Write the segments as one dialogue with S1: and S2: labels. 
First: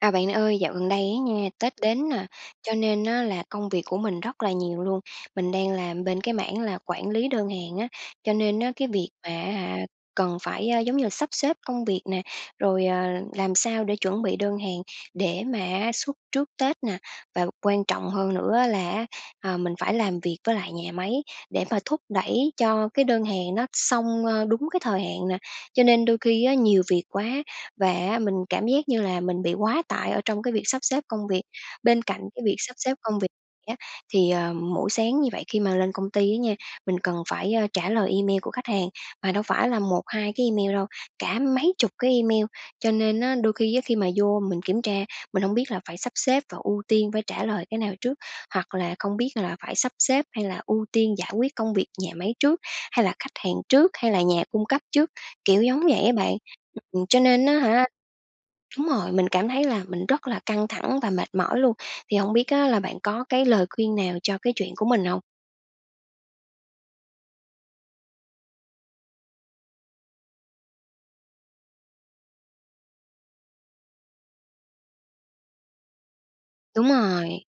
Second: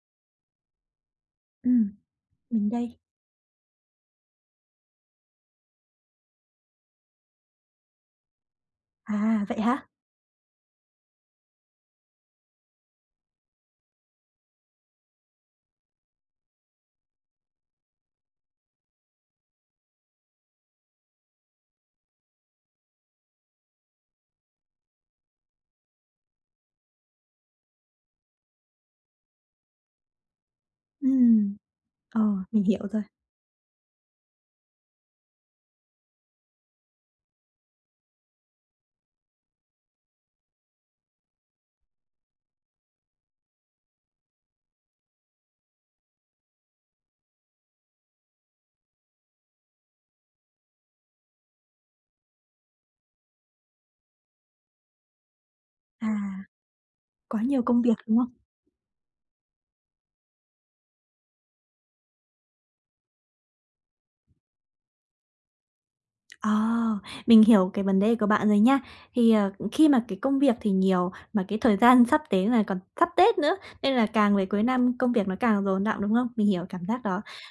S1: À, bạn ơi, dạo gần đây á nha, Tết
S2: Ừm.
S1: đến nè,
S2: Mình
S1: cho
S2: đây!
S1: nên á là công việc của mình rất là nhiều luôn. Mình đang làm bên cái mảng là quản lý đơn hàng á, cho nên á cái việc mà
S2: À,
S1: á
S2: vậy
S1: hả
S2: hả?
S1: cần phải, à, giống như là, sắp xếp công việc nè, rồi, ờ, làm sao để chuẩn bị đơn hàng để mà á xuất trước Tết nè, và quan trọng hơn nữa là á, ờ, mình phải làm việc với lại nhà máy để mà thúc đẩy cho cái đơn hàng nó xong, ờ, đúng cái thời hạn nè. Cho nên đôi khi á nhiều việc quá và á mình cảm giác như là mình bị quá tải ở trong cái việc sắp xếp công việc.
S2: Ừm.
S1: Bên cạnh
S2: Ờ,
S1: cái việc
S2: mình
S1: sắp
S2: hiểu
S1: xếp
S2: rồi.
S1: công việc này á thì, à, mỗi sáng như vậy khi mà lên công ty á nha, mình cần phải, ờ, trả lời email của khách hàng, mà đâu phải là 1-2 cái email đâu, cả mấy chục cái email. Cho nên á đôi khi á khi mà vô mình kiểm tra mình hông biết là phải sắp xếp và ưu tiên phải trả lời cái nào trước, hoặc là không biết là phải sắp xếp hay là ưu tiên giải quyết công việc nhà máy trước hay là khách hàng trước, hay là nhà cung cấp trước? Kiểu giống vậy á
S2: À.
S1: bạn. Ừm, ừm, cho
S2: Quá
S1: nên á
S2: nhiều công
S1: hả
S2: việc, đúng không?
S1: đúng rồi, mình cảm thấy là mình rất là căng thẳng và mệt mỏi luôn. Thì hông biết á là bạn có cái lời khuyên nào cho cái chuyện của mình hông?
S2: Ờ, mình hiểu cái vấn đề của bạn rồi nha. Thì, ờ, khi mà cái công việc thì nhiều, mà cái thời gian sắp đến là còn sắp Tết nữa, nên là càng về cuối năm công việc nó càng dồn đọng, đúng không? Mình hiểu cảm
S1: Đúng
S2: giác đó.
S1: rồi.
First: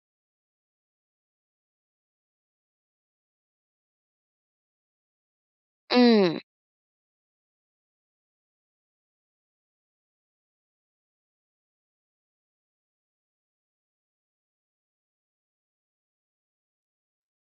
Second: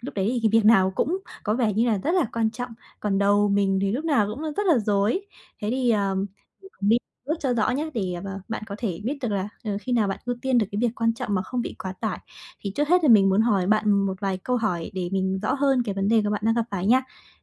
S2: Lúc đấy thì cái việc nào cũng có vẻ như là rất là quan trọng, còn đầu mình thì lúc nào cũng rất là rối. Thế thì, ờ,
S1: Ừm.
S2: [unintelligible] biết bước cho rõ nhá, để bạn có thể biết được là, ờ, khi nào bạn ưu tiên được cái việc quan trọng mà không bị quá tải. Thì trước hết là mình muốn hỏi bạn một vài câu hỏi để mình rõ hơn cái vấn đề của bạn đang gặp phải nha.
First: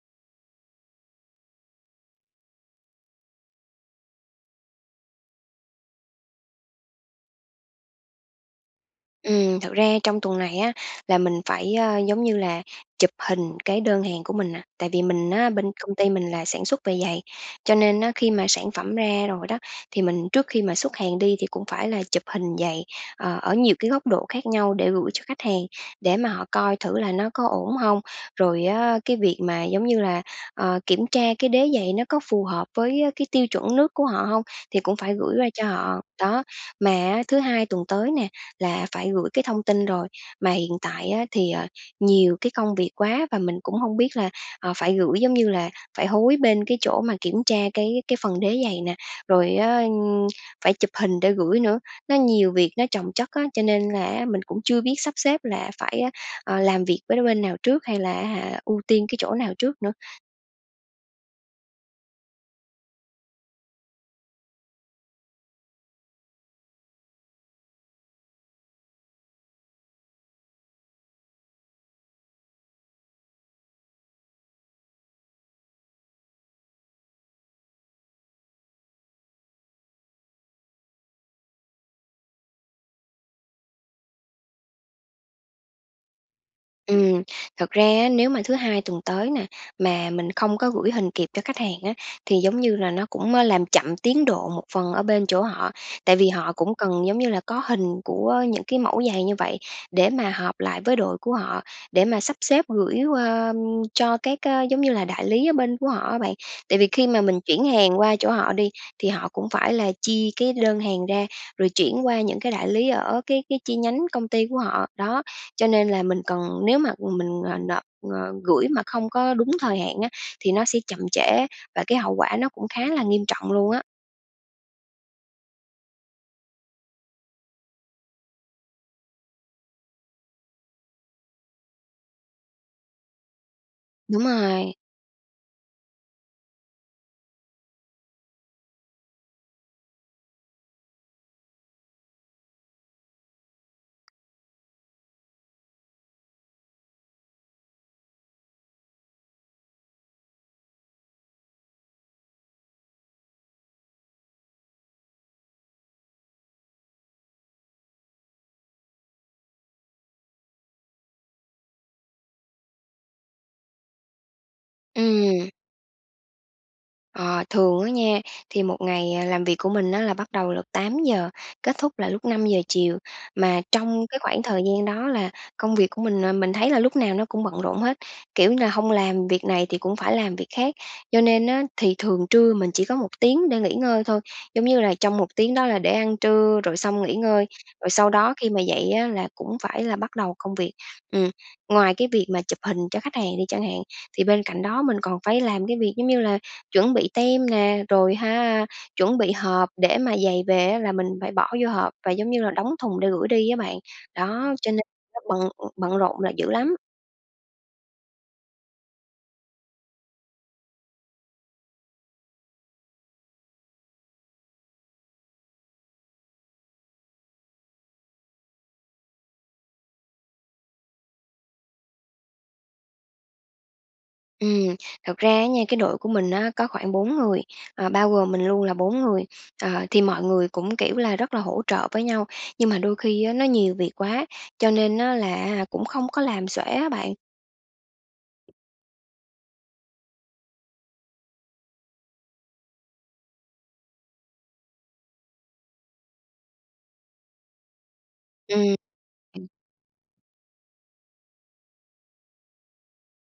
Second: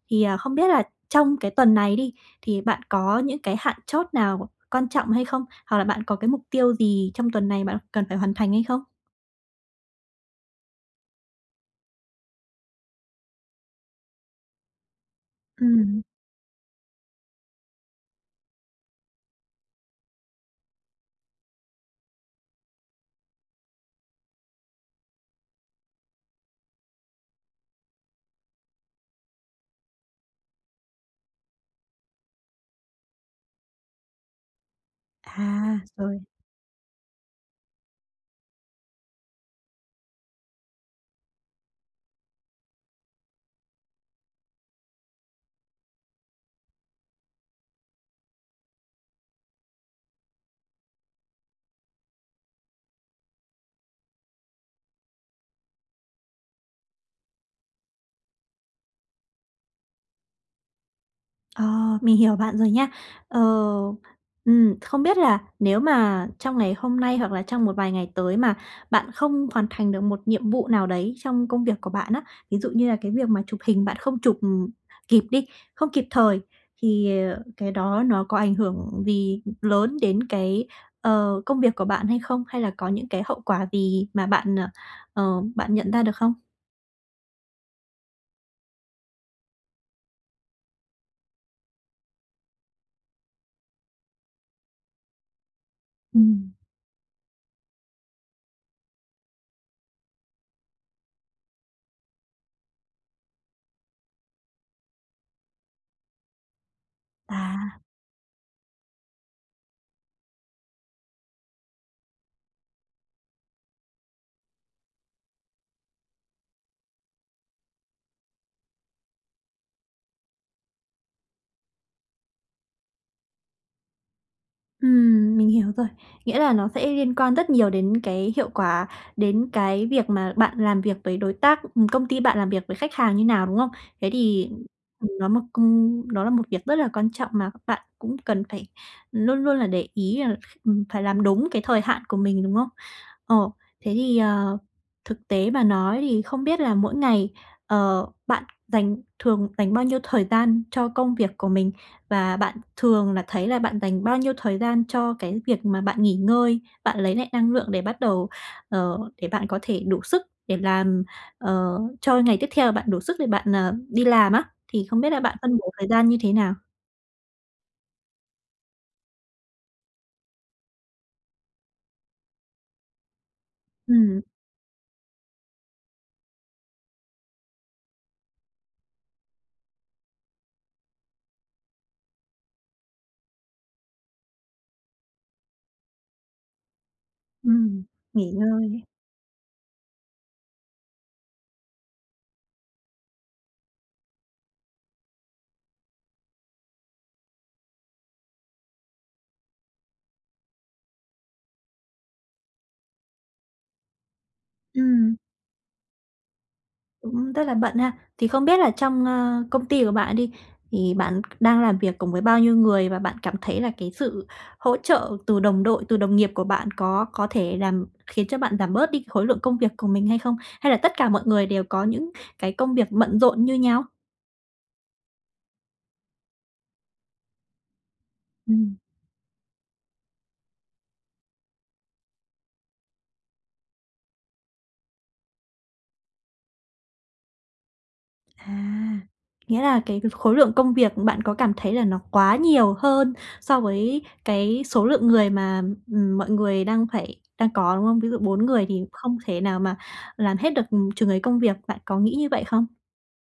S2: Thì, ờ, không biết là trong cái tuần này đi, thì bạn có những cái hạn chót nào quan trọng hay không? Hoặc là bạn có cái mục tiêu gì trong tuần này bạn cần phải hoàn thành hay không?
S1: Ừm, thực ra trong tuần này á, là mình phải, à, giống như là chụp hình cái đơn hàng của mình nè. Tại vì mình á, bên công
S2: Ừm.
S1: ty mình là sản xuất về giày, cho nên á khi mà sản phẩm ra rồi đó thì mình trước khi mà xuất hàng đi thì cũng phải là chụp hình giày, ờ, ở nhiều cái góc độ khác nhau để gửi cho khách hàng, để mà họ coi thử là nó có ổn hông. Rồi á cái việc mà, giống như là, ờ, kiểm tra cái đế giày nó có phù hợp với cái tiêu chuẩn nước của họ hông, thì cũng phải gửi qua cho
S2: À,
S1: họ.
S2: rồi.
S1: Đó, mà á thứ Hai tuần tới nè, là phải gửi cái thông tin rồi. Mà hiện tại á thì, ờ, nhiều cái công việc quá và mình cũng hông biết là, ờ, phải gửi, giống như là, phải hối bên cái chỗ mà kiểm tra cái cái phần đế giày nè, rồi á, ừm, phải chụp hình để gửi nữa. Nó nhiều việc nó chồng chất á, cho nên là á mình cũng chưa biết sắp xếp là phải á, ờ, làm việc với đôi bên nào trước, hay là á hả ưu tiên cái chỗ nào trước nữa.
S2: Ờ. Mình hiểu bạn rồi nha. Ờ, ừm, không biết là nếu mà trong ngày hôm nay hoặc là trong một vài ngày tới mà bạn không hoàn thành được một nhiệm vụ nào đấy trong công việc của bạn á, ví dụ như là cái việc mà chụp hình bạn không chụp, ừm, kịp đi, không kịp thời thì, ờ, cái đó nó có ảnh hưởng gì lớn đến cái, ờ, công việc của bạn hay không? Hay là có những cái hậu quả gì mà bạn, ờ, ờ, bạn nhận ra được không?
S1: Ừm. Thật ra á nếu mà thứ Hai tuần tới nè, mà mình không có gửi hình kịp cho khách hàng á thì giống như là nó cũng, ơ, làm chậm tiến độ một phần ở bên chỗ họ, tại vì họ
S2: Ừm.
S1: cũng cần giống như là có hình của những cái mẫu giày như vậy để mà họp lại với đội của họ, để mà sắp xếp gửi qua cho các, ơ, giống như là đại lý ở bên của họ á bạn. Tại vì khi mà mình chuyển
S2: À.
S1: hàng qua chỗ họ đi thì họ cũng phải là chi cái đơn hàng ra, rồi chuyển qua những cái đại lý ở cái cái chi nhánh công ty của họ. Đó, cho nên là mình cần nếu mà mình, ờ, nộp, ờ, gửi mà không có đúng thời hạn á thì nó sẽ chậm trễ và cái hậu quả nó cũng khá là nghiêm trọng luôn á.
S2: Ừm, mình hiểu rồi. Nghĩa là nó sẽ liên quan rất nhiều đến cái hiệu quả, đến cái việc mà bạn làm việc với đối tác, ừm, công ty bạn làm việc với khách hàng như nào, đúng không? Thế
S1: Đúng
S2: thì,
S1: rồi.
S2: ừm, nó một công đó là một việc rất là quan trọng mà các bạn cũng cần phải luôn luôn là để ý là, ừm, phải làm đúng cái thời hạn của mình, đúng hông? Ờ, thế thì, ờ, thực tế mà nói thì không biết là mỗi ngày, ờ, bạn dành thường dành bao nhiêu thời gian cho công việc của mình và bạn thường là thấy là bạn dành bao nhiêu thời gian cho cái việc mà bạn nghỉ ngơi, bạn lấy lại năng lượng để bắt đầu, ờ, để bạn có thể đủ sức để làm, ờ, cho ngày tiếp theo bạn đủ sức để bạn, ờ, đi làm á, thì không biết là bạn
S1: Ừm.
S2: phân bổ thời gian như thế nào?
S1: Ờ, thường á nha, thì một ngày, à, làm việc của mình á là bắt đầu lúc 8:00, kết thúc là lúc 5:00 chiều, mà trong cái
S2: Ừm.
S1: khoảng thời gian đó là công việc của mình, ờ, mình thấy là lúc nào nó cũng bận rộn hết, kiểu như là, hông làm việc này thì cũng phải làm việc khác. Cho nên á thì thường trưa mình chỉ có 1 tiếng để nghỉ ngơi thôi, giống như là, trong một tiếng đó là để ăn trưa rồi xong nghỉ ngơi,
S2: Ừm,
S1: rồi sau
S2: nghỉ
S1: đó khi mà
S2: ngơi.
S1: dậy á là cũng phải là bắt đầu công việc. Ừm, ngoài cái việc mà chụp hình cho khách hàng đi chẳng hạn, thì bên cạnh đó mình còn phải làm cái việc, giống như là, chuẩn bị tem nè, rồi ha chuẩn bị hộp để mà giày về á là mình phải bỏ vô hộp và giống như là đóng thùng để gửi đi á bạn. Đó, cho nên
S2: Ừm.
S1: nó bận, ừm, bận rộn là dữ lắm.
S2: Cũng rất là bận ha. Thì không biết là trong, ơ, công ty của bạn đi, thì bạn đang làm việc cùng với bao nhiêu người? Và bạn cảm thấy là cái sự hỗ trợ từ đồng đội, từ đồng nghiệp của bạn, có có thể làm khiến cho bạn giảm bớt đi cái khối lượng công việc của mình hay không? Hay là tất cả mọi người đều có những cái công việc bận rộn như nhau?
S1: Ừm, thật ra á nha, cái đội của mình á có khoảng 4 người, ờ, bao gồm mình luôn là
S2: Ừm.
S1: bốn người. Ờ, thì mọi người cũng, kiểu là, rất là hỗ trợ với nhau, nhưng mà đôi khi á nó nhiều việc quá, cho nên á là á hả cũng không có làm xuể á bạn.
S2: À, nghĩa là cái khối lượng công việc bạn có cảm thấy là nó quá nhiều hơn so với cái số lượng người mà, ừm, mọi người đang phải đang có, đúng không? Ví dụ 4
S1: Ừm.
S2: người thì không thể
S1: Ừm.
S2: nào mà làm hết được, ừm, chừng ấy công việc bạn có nghĩ như vậy không?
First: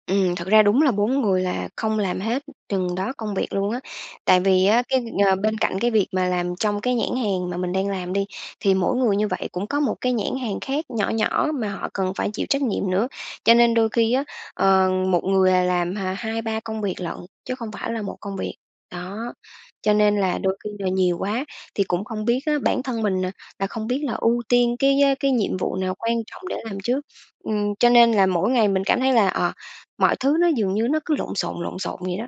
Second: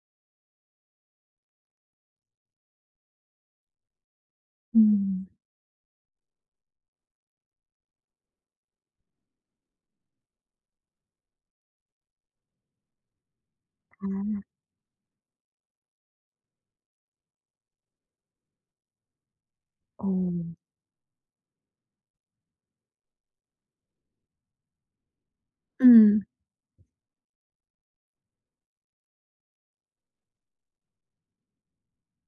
S1: Ừm, thực ra đúng là 4 người là không làm hết chừng đó công việc luôn á, tại vì á cái,
S2: Ừm.
S1: ừm, ờ, bên cạnh cái việc mà làm trong cái nhãn hàng mà mình đang làm đi, thì mỗi người như vậy cũng có một cái nhãn hàng khác nhỏ nhỏ mà họ cần phải chịu trách nhiệm nữa. Cho nên đôi
S2: À.
S1: khi á, ờ, một người, à, làm h hai ba công việc lận chứ không phải là một công việc. Đó, cho nên là
S2: Ồ.
S1: đôi khi là nhiều quá thì cũng không biết á bản thân mình, à, là không biết là ưu tiên cái, á, cái nhiệm vụ nào quan
S2: Ừm.
S1: trọng để làm trước. Ừm, cho nên là mỗi ngày mình cảm thấy là, ờ, mọi thứ nó dường như nó cứ lộn xộn, lộn xộn vậy đó.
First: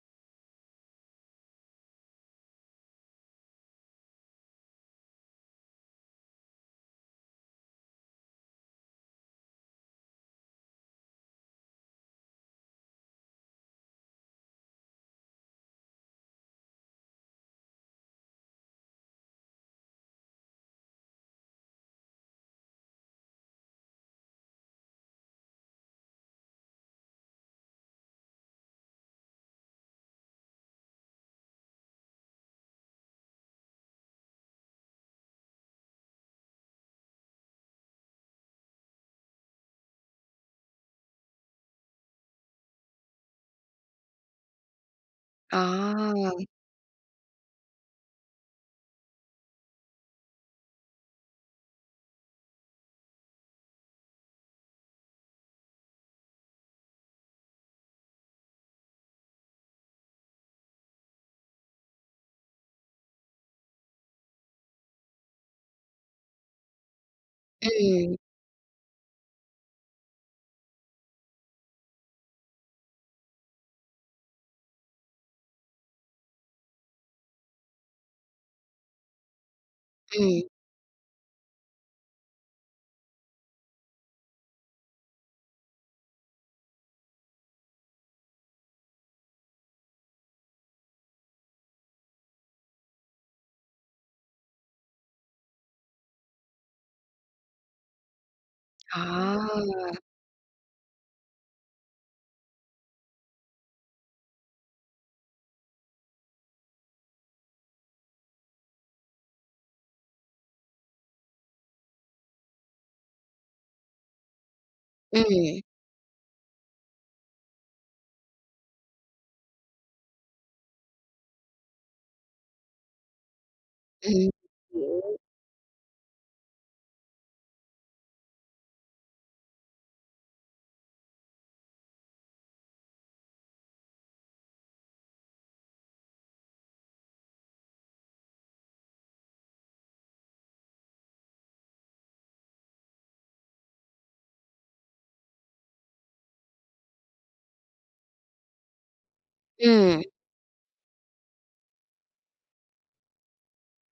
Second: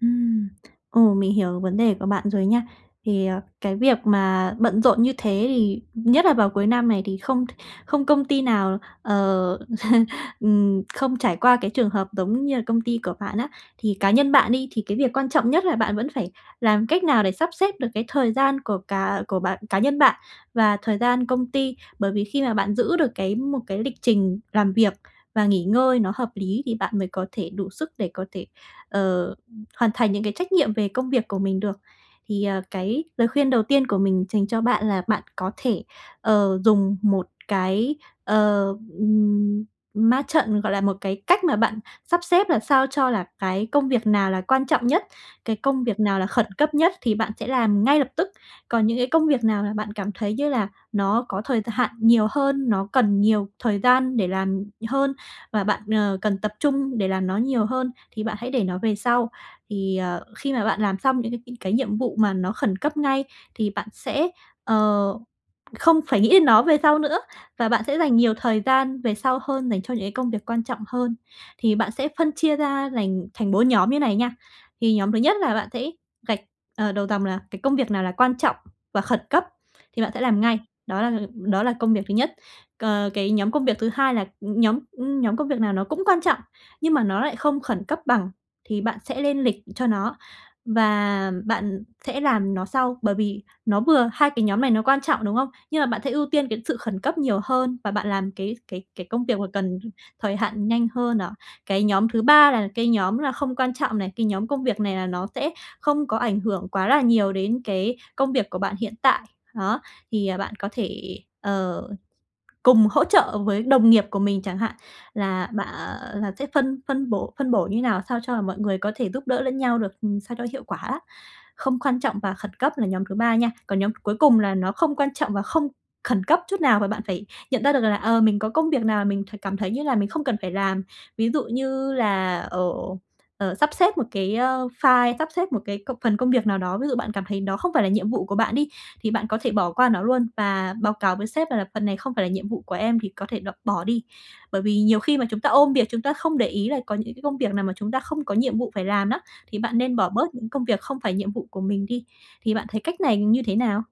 S2: Ừm, ồ, mình hiểu vấn đề của bạn rồi nha. Thì, ờ, cái việc mà bận rộn như thế thì nhất là vào cuối năm này thì không không công ty nào, ờ, ừm, không trải qua cái trường hợp giống như là công ty của bạn á. Thì cá nhân bạn đi, thì cái việc quan trọng nhất là bạn vẫn phải làm cách nào để sắp xếp được cái thời gian của cả của bạn cá nhân bạn, và thời gian công ty, bởi vì khi mà bạn giữ được cái một cái lịch trình làm việc và nghỉ ngơi nó hợp lý, thì bạn mới có thể đủ sức để có thể, ờ, ưm, hoàn thành những cái trách nhiệm về công việc của mình được. Thì, ờ, cái lời khuyên đầu tiên của mình dành cho bạn là bạn có thể, ờ, dùng một cái, ờ, ừm, ma trận, gọi là, một cái cách mà bạn sắp xếp làm sao cho là cái công việc nào là quan trọng nhất, cái công việc nào là khẩn
S1: À!
S2: cấp nhất thì bạn sẽ làm ngay lập tức. Còn những cái công việc nào mà bạn cảm thấy như là nó có thời th hạn nhiều hơn, nó cần nhiều thời gian để làm hơn, và bạn, ờ, cần tập trung để làm nó nhiều hơn thì bạn hãy để nó về sau. Thì, ờ, khi mà bạn làm xong những cái cái cái nhiệm vụ mà nó khẩn cấp ngay thì bạn sẽ, ờ, không phải nghĩ đến nó về sau nữa, và bạn sẽ dành
S1: Ừm.
S2: nhiều thời gian về sau hơn dành cho những cái công việc quan trọng hơn. Thì bạn sẽ phân chia ra lành thành 4 nhóm như này nha. Thì nhóm thứ nhất là bạn sẽ gạch, à, đầu dòng là cái công việc nào là quan trọng và khẩn cấp thì bạn sẽ làm
S1: Ừm.
S2: ngay, đó là, ừ, đó là công việc thứ nhất. Cờ, cái nhóm công việc thứ 2 là, ừm, nhóm, ưm, nhóm công việc nào nó cũng quan trọng, nhưng mà nó lại không khẩn cấp bằng thì bạn sẽ lên lịch cho nó, và bạn sẽ làm nó sau, bởi vì nó vừa hai cái nhóm này nó quan trọng, đúng không? Nhưng mà bạn sẽ ưu tiên cái sự khẩn cấp nhiều hơn và bạn làm cái cái cái công việc mà cần [unintelligible]
S1: À!
S2: thời hạn nhanh hơn à. Cái nhóm thứ 3 là cái nhóm là không quan trọng này, cái nhóm công việc này là nó sẽ không có ảnh hưởng quá là nhiều đến cái công việc của bạn hiện tại. Đó, thì, à, bạn có thể, ờ, cùng hỗ trợ với đồng nghiệp của mình chẳng hạn, là
S1: Ừm.
S2: bạ, ờ là sẽ phân phân bổ phân bổ như thế nào, sao cho mọi người có thể giúp đỡ lẫn nhau được, ừm, sao cho hiệu quả á. Không quan trọng và khẩn cấp là nhóm thứ 3 nha. Còn nhóm
S1: Ừm,
S2: cuối cùng là nó không quan
S1: hiểu.
S2: trọng và không khẩn cấp chút nào, và bạn phải nhận ra được là, ờ, mình có công việc nào là mình cảm thấy như là mình không cần phải làm. Ví dụ như là ở ờ, sắp xếp một cái, ơ, file, sắp xếp một cái công phần công việc nào đó, ví dụ bạn cảm thấy nó không phải là nhiệm vụ của bạn đi, thì bạn có thể bỏ qua nó luôn và báo cáo với sếp là "Phần này không phải là nhiệm vụ của em, thì có thể độc bỏ đi." Bởi vì nhiều khi mà chúng ta ôm việc, chúng ta không để ý là có những cái công việc nào mà chúng ta không có nhiệm vụ phải làm nó, thì bạn nên
S1: Ừm.
S2: bỏ bớt những công việc không phải nhiệm vụ của mình đi, thì bạn thấy cách này như thế nào?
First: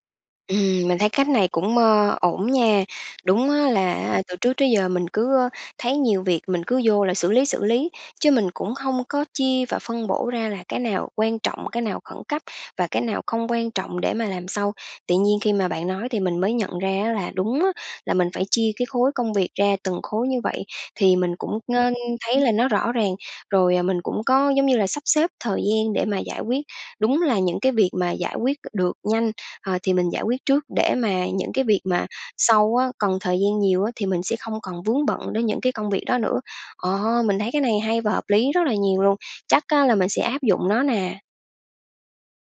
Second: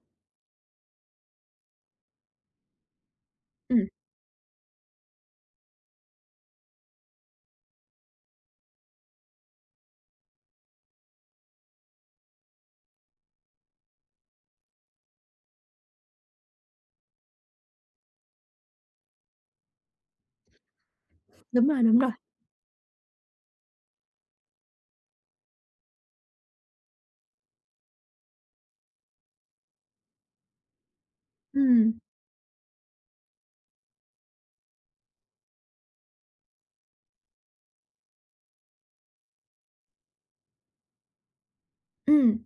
S1: Ừm, mình thấy cách này cũng, mơ, ổn nha. Đúng á
S2: Ừm.
S1: là, a, từ trước tới giờ mình cứ, ơ, thấy nhiều việc mình cứ vô là xử lý, xử lý, chứ mình cũng không có chia và phân bổ ra là cái nào quan trọng, cái nào khẩn cấp và cái nào không quan trọng để mà làm sau. Tự nhiên khi mà bạn nói thì mình mới nhận ra á là đúng á, là mình phải chia cái khối công việc ra từng khối như vậy, thì mình cũng,
S2: Đúng rồi,
S1: ơ,
S2: đúng rồi.
S1: thấy là nó rõ ràng, rồi, ờ, mình cũng có, giống như là, sắp xếp thời gian để mà giải quyết. Đúng là những cái việc mà giải quyết c được nhanh, ờ, thì mình giải quyết trước để mà những cái việc
S2: Ừm.
S1: mà sau á, còn thời gian nhiều á thì mình sẽ không còn vướng bận đến những cái công việc đó nữa. Ờ, mình thấy cái này hay và hợp lý rất là nhiều luôn, chắc á là mình sẽ áp dụng nó nè.
S2: Ừm,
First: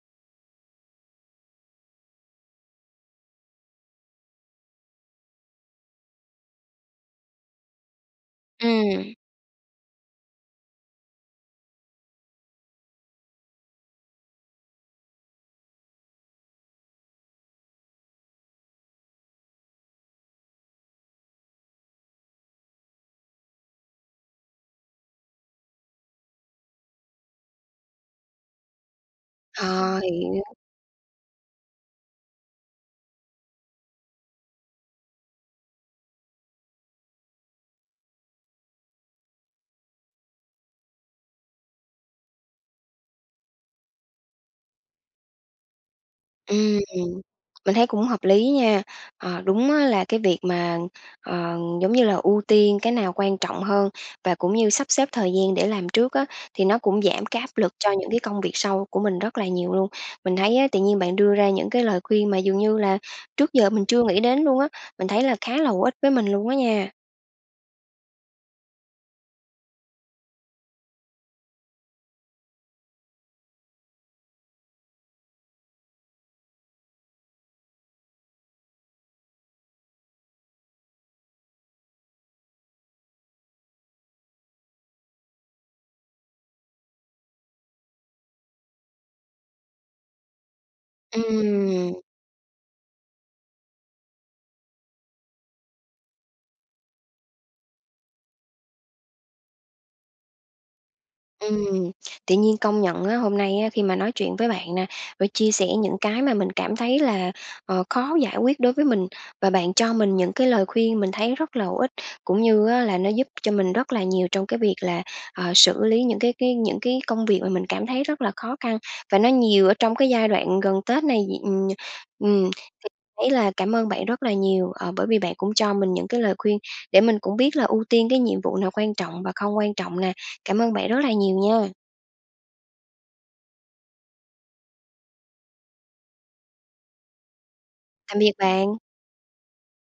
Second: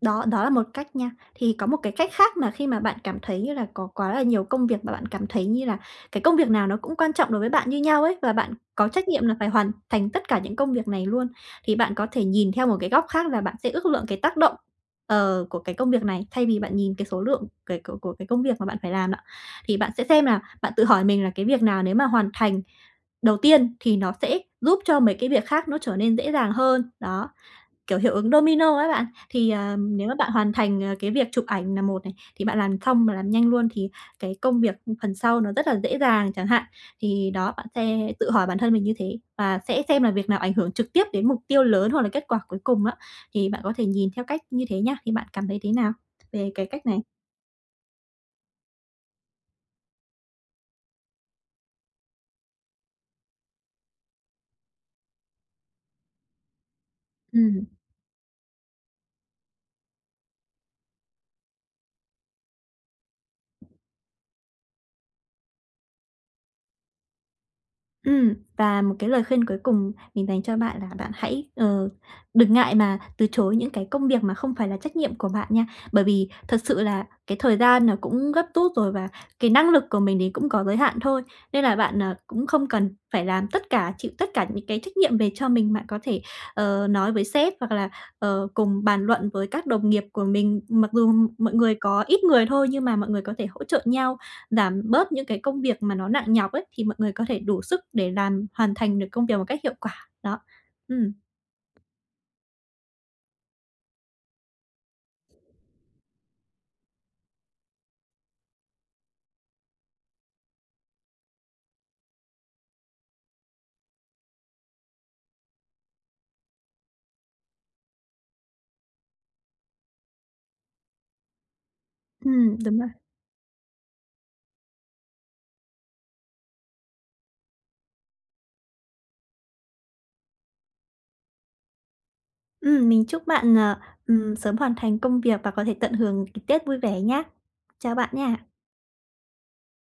S2: đó, đó là một cách nha. Thì có một cái cách khác mà khi mà bạn cảm thấy, như là, có quá là nhiều công việc, mà bạn cảm thấy như là cái công việc nào nó cũng quan trọng đối với bạn như nhau ấy và bạn có trách
S1: Ừm.
S2: nhiệm là phải hoàn thành tất cả những công việc này luôn, thì bạn có thể nhìn theo một cái góc khác là bạn sẽ ước lượng cái tác động, ờ, của cái công việc này thay vì bạn nhìn cái số lượng kể của của cái công việc mà bạn phải làm đó, thì bạn sẽ xem là bạn tự hỏi mình là cái việc nào nếu mà hoàn thành đầu tiên thì nó sẽ giúp cho mấy cái việc khác nó trở nên dễ dàng hơn. Đó, kiểu, hiệu ứng domino á bạn. Thì, à,
S1: Ờ,
S2: nếu mà bạn
S1: hiểu.
S2: hoàn thành, ờ, cái việc chụp ảnh nà một này, thì bạn làm xong mà làm nhanh luôn thì cái công việc phần sau nó rất là dễ dàng chẳng hạn. Thì đó, bạn sẽ tự hỏi bản thân mình như thế và sẽ xem là việc nào ảnh hưởng trực tiếp đến mục tiêu lớn, hoặc là kết quả cuối cùng á, thì bạn có thể nhìn theo cách như thế nhé. Thì bạn cảm thấy thế nào về cái
S1: Ừm,
S2: cách này?
S1: ừm. Mình thấy cũng hợp lý nha. Ờ, đúng á là cái việc mà, ờ, giống như là ưu tiên cái nào quan trọng hơn và cũng như sắp xếp thời gian để làm trước á, thì nó cũng giảm cái áp
S2: Ừm.
S1: lực cho những cái công việc sau của mình rất là nhiều luôn. Mình thấy á tự nhiên bạn đưa ra những cái lời khuyên mà dường như là trước giờ mình chưa nghĩ đến luôn á. Mình thấy là khá là hữu ích với mình luôn á nha.
S2: Ừm. Và một cái lời khuyên cuối cùng mình dành cho bạn là bạn hãy, ờ, đừng ngại mà từ chối những cái công việc mà không phải là trách nhiệm của bạn nha, bởi vì thật sự là cái thời gian nó cũng gấp rút rồi và cái năng lực của mình thì cũng có giới hạn thôi. Nên là bạn, à, cũng không cần phải làm tất cả, chịu tất cả những cái trách nhiệm về cho mình, bạn có thể, ờ, nói với sếp, hoặc là, ờ, cùng bàn luận với các đồng nghiệp của mình, mặc dù mọi người
S1: Ừm.
S2: có ít người thôi nhưng mà mọi người có thể hỗ trợ nhau, giảm bớt những cái công việc mà nó nặng nhọc ấy, thì mọi người có thể đủ sức để làm hoàn thành được công việc một cách hiệu quả. Đó. Ừm.
S1: Ừm, tự nhiên công nhận á, hôm nay á khi mà nói chuyện với bạn nè và chia sẻ những cái mà mình cảm thấy là, ờ, khó giải quyết đối với mình và bạn cho mình những cái lời khuyên mình thấy rất là hữu ích, cũng như á là nó giúp cho mình rất là nhiều trong cái việc là, ờ, xử lý những cái cái những cái công việc mà mình cảm thấy rất là khó khăn và nó nhiều ở trong cái giai đoạn gần Tết này d ừm, ừm,
S2: Ừm, đúng
S1: thì
S2: rồi.
S1: thấy là cảm ơn bạn rất là nhiều, ờ, bởi vì bạn cũng cho mình những cái lời khuyên để mình cũng biết là ưu tiên cái nhiệm vụ nào quan trọng và không quan trọng nè. Cảm ơn bạn rất là nhiều nha!
S2: Ừm, mình chúc bạn, ờ, ừm, sớm hoàn thành công việc và có thể tận hưởng c Tết vui vẻ nhá. Chào bạn
S1: Tạm biệt
S2: nha!
S1: bạn!